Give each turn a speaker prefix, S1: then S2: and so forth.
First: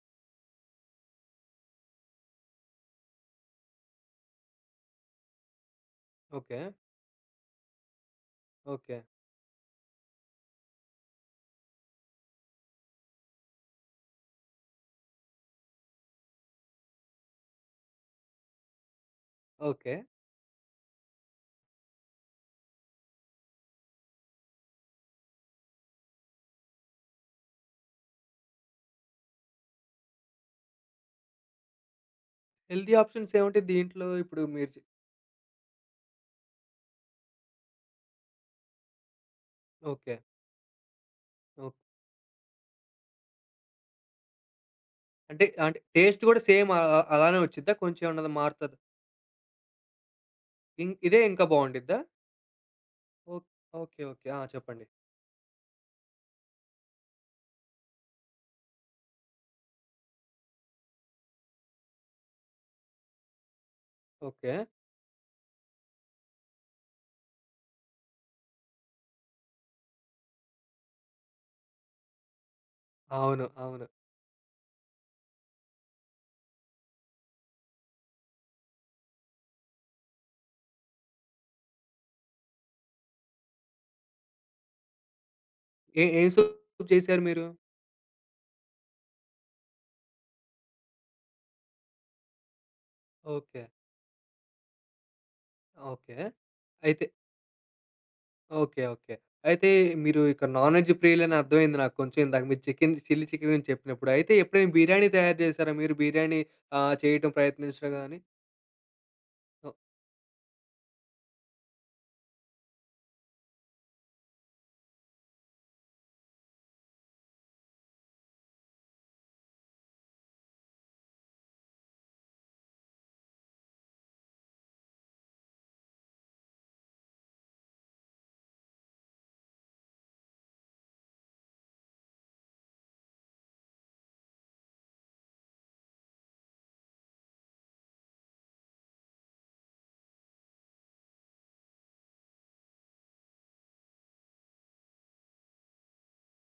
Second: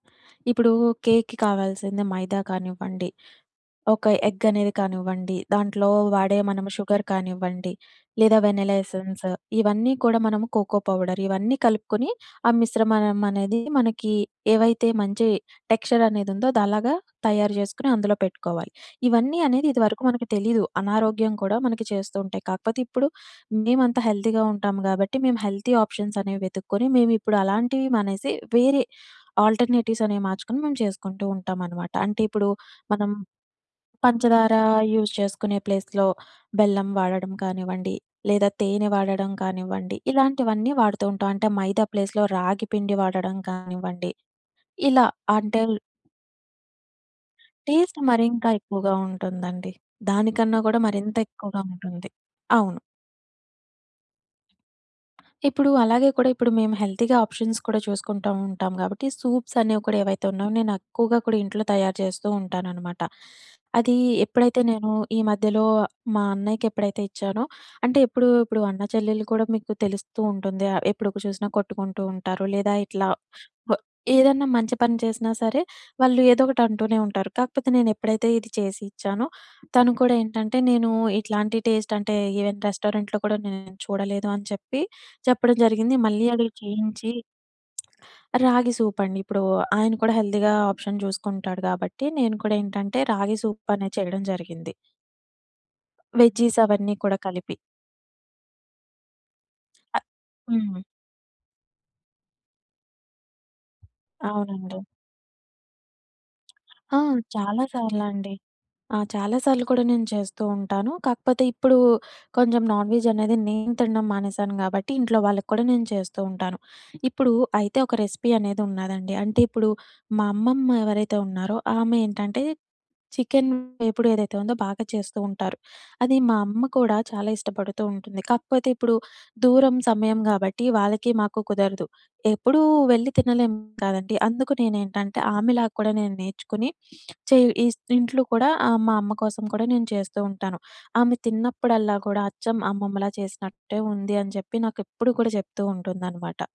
S1: ఇప్పుడూ, కేక్‌కి కావాల్సింది మైదా కానివ్వండి, ఒక ఎగ్గనేది కానివ్వండి, దాంట్లో వాడే మనము
S2: ఓకే.
S1: షుగర్ కానివ్వండి, లేదా వెనెలా
S2: ఓకే.
S1: ఎసెన్సు, ఇవన్నీ కూడా మనము కోకో పౌడర్ ఇవన్నీ కలుపుకుని, ఆ మిశ్రమమనేది మనకీ, ఏవైతే మంచి టెక్స్చర‌నేదుందో అదలగా తయారు జేసుకుని, అందులో పెట్టుకోవాలి. ఇవన్నీ అనేది
S2: ఓకే.
S1: ఇదివరకు మనకు తెలీదు. అనారోగ్యం కూడా మనకి చేస్తూ ఉంటాయి. కాకపోతే ఇప్పుడు, మేమంతా హెల్దీగా ఉంటాం గాబట్టి, మేం హెల్తీ ఆప్షన్సనేవి వెతుక్కొని, మేమిప్పుడు అలాంటివి మానేసి, వేరే ఆల్టర్‌నేటివ్సనేవి మార్చుకొని, మేము చేసుకుంటూ ఉంటామనమాట. అంటే ఇప్పుడు,
S2: హెల్దీ
S1: మనం
S2: ఆప్షన్సేముంటాయి దీంట్లో? ఇప్పుడు
S1: పంచదారా
S2: మీరు చె
S1: యూజ్ చేసుకునే ప్లేస్‌లో బెల్లం వాడడం కానివ్వండి, లేదా తేనె వాడడం కానివ్వండి,
S2: ఓకే.
S1: ఇలాంటివన్నీ వాడుతూ ఉంటాం. అంటే
S2: ఓహ్!
S1: మైదా ప్లేస్‌లో, రాగి పిండి వాడడం కానివ్వండి, ఇలా
S2: అంటే,
S1: అంటెల్
S2: ఆంటే టేస్ట్ గూడా సేమ్ అల్ అ అలానే వచ్చిద్దా?
S1: టేస్ట్
S2: కొంచెం ఏమన్నది
S1: మరింకా
S2: మారతదా?
S1: ఎక్కువగా ఉంటుందండి. దానికన్నా గూడా
S2: ఇన్ ఇదే ఇంకా
S1: మరింతెక్కువగా
S2: బావుండిద్దా?
S1: ఉంటుంది. అవును.
S2: ఓహ్, ఓకే. ఓకే. ఆ! చెప్పండి.
S1: ఇప్పుడూ, అలాగే కూడా ఇప్పుడు మేము హెల్తీగా ఆప్షన్స్ కూడా చూసుకుంటా ఉంటాం గాబట్టి, సూప్సనేవి కూడా ఏవైతే ఉన్నవో, నేనెక్కువగా కూడా ఇంట్లో తయారు చేస్తూ ఉంటాననమాట. అదీ ఎప్పుడైతే
S2: ఓకే.
S1: నేను ఈ మధ్యలో, మా అన్నయ్యకెప్పుడైతే ఇచ్చానో, అంటే ఎప్పుడు ఇప్పుడు అన్నాచెల్లెల్లు కూడా మీకు తెలుస్తూ ఉంటుంది ఆహ్, ఎప్పుడు కు చూసినా కొట్టుకుంటూ ఉంటారు. లేదా ఇట్లా
S2: అవును.
S1: ఆహ్,
S2: అవును.
S1: ఏదన్నా మంచి పని చేసినా సరే, వాళ్ళు ఏదోకటంటూనే ఉంటారు. కాకపోతే నేనెప్పుడైతే ఇది చేసి ఇచ్చానో, తను కూడా ఏంటంటే, నేనూ ఇట్లాంటి టేస్టంటే ఇవెన్ రెస్టారెంట్‌లో కూడా నేను చూడలేదు అని చెప్పి, చెప్పడం జరిగింది.
S2: ఏ ఏ
S1: మళ్ళీ అదే
S2: సూపు
S1: చేయించి
S2: చేశారు మీరు?
S1: రాగి సూపండి. ఇప్పుడూ ఆయన కూడా హెల్దీగా ఆప్షన్ చూస్కుంటాడు గాబట్టి, నేను కూడా ఏంటంటే, రాగి
S2: ఓకే.
S1: సూపనేది చేయడం జరిగింది.
S2: ఓకే.
S1: వెజ్జీస్ అవన్నీ
S2: అయితే
S1: కూడా కలిపి.
S2: ఓకే. ఓకే. అయితే మీరు ఇక్కడ
S1: అ
S2: నాన్
S1: హ్మ్.
S2: వెజ్ ప్రియులని అర్థమైంది నాకు కొంచెం. ఇందాక మీరు చెకెన్‌ది చిల్లీ చికెన్ గురించి చెప్పినప్పుడు. అయితే ఎప్పుడైనా,
S1: అవునండి.
S2: బిర్యానీ తయారు చేశారా మీరు? బిర్యానీ ఆహ్,
S1: ఆ!
S2: చేయటం
S1: చాలా
S2: ప్రయత్నించడం గానీ?
S1: సార్లండి. ఆ! చాలా సార్లు
S2: ఓహ్!
S1: కూడా, నేను చేస్తూ ఉంటాను. కాకపోతే ఇప్పుడూ, కొంచెం నాన్ వెజ్ అనేది, నేను తినడం మానేశాను గాబట్టి, ఇంట్లో వాళ్ళక్కూడా నేను చేస్తూ ఉంటాను. ఇప్పుడు అయితే ఒక రెసిపీ అనేదున్నా‌దండి, అంటే ఇప్పుడు, మా అమ్మమ్మ ఎవరైతే ఉన్నారో, ఆమేంటంటే చికెన్ వేపుడేదైతే ఉందో, బాగా చేస్తూ ఉంటారు. అది మా అమ్మ కూడా చాలా ఇష్టపడుతూ ఉంటుంది. కాకపోతే ఇప్పుడు, దూరం, సమయం గాబట్టి వాళ్ళకీ, మాకు కుదరదు. ఎప్పుడూ వెళ్ళి తినలేం కదండి. అందుకు నేనేంటంటే, ఆమెలా కూడా నేను నేర్చుకుని చేయు ఈస్ ఇంట్లో కూడా ఆహ్, మా అమ్మ కోసం కూడా, నేను చేస్తూ ఉంటాను. ఆమె తిన్నప్పుడల్లా కూడా, అచ్చం అమ్మమ్మలా చేసినట్టే ఉంది అని చెప్పి, నాకెప్పుడూ కూడా చెప్తూ ఉంటుందనమాట.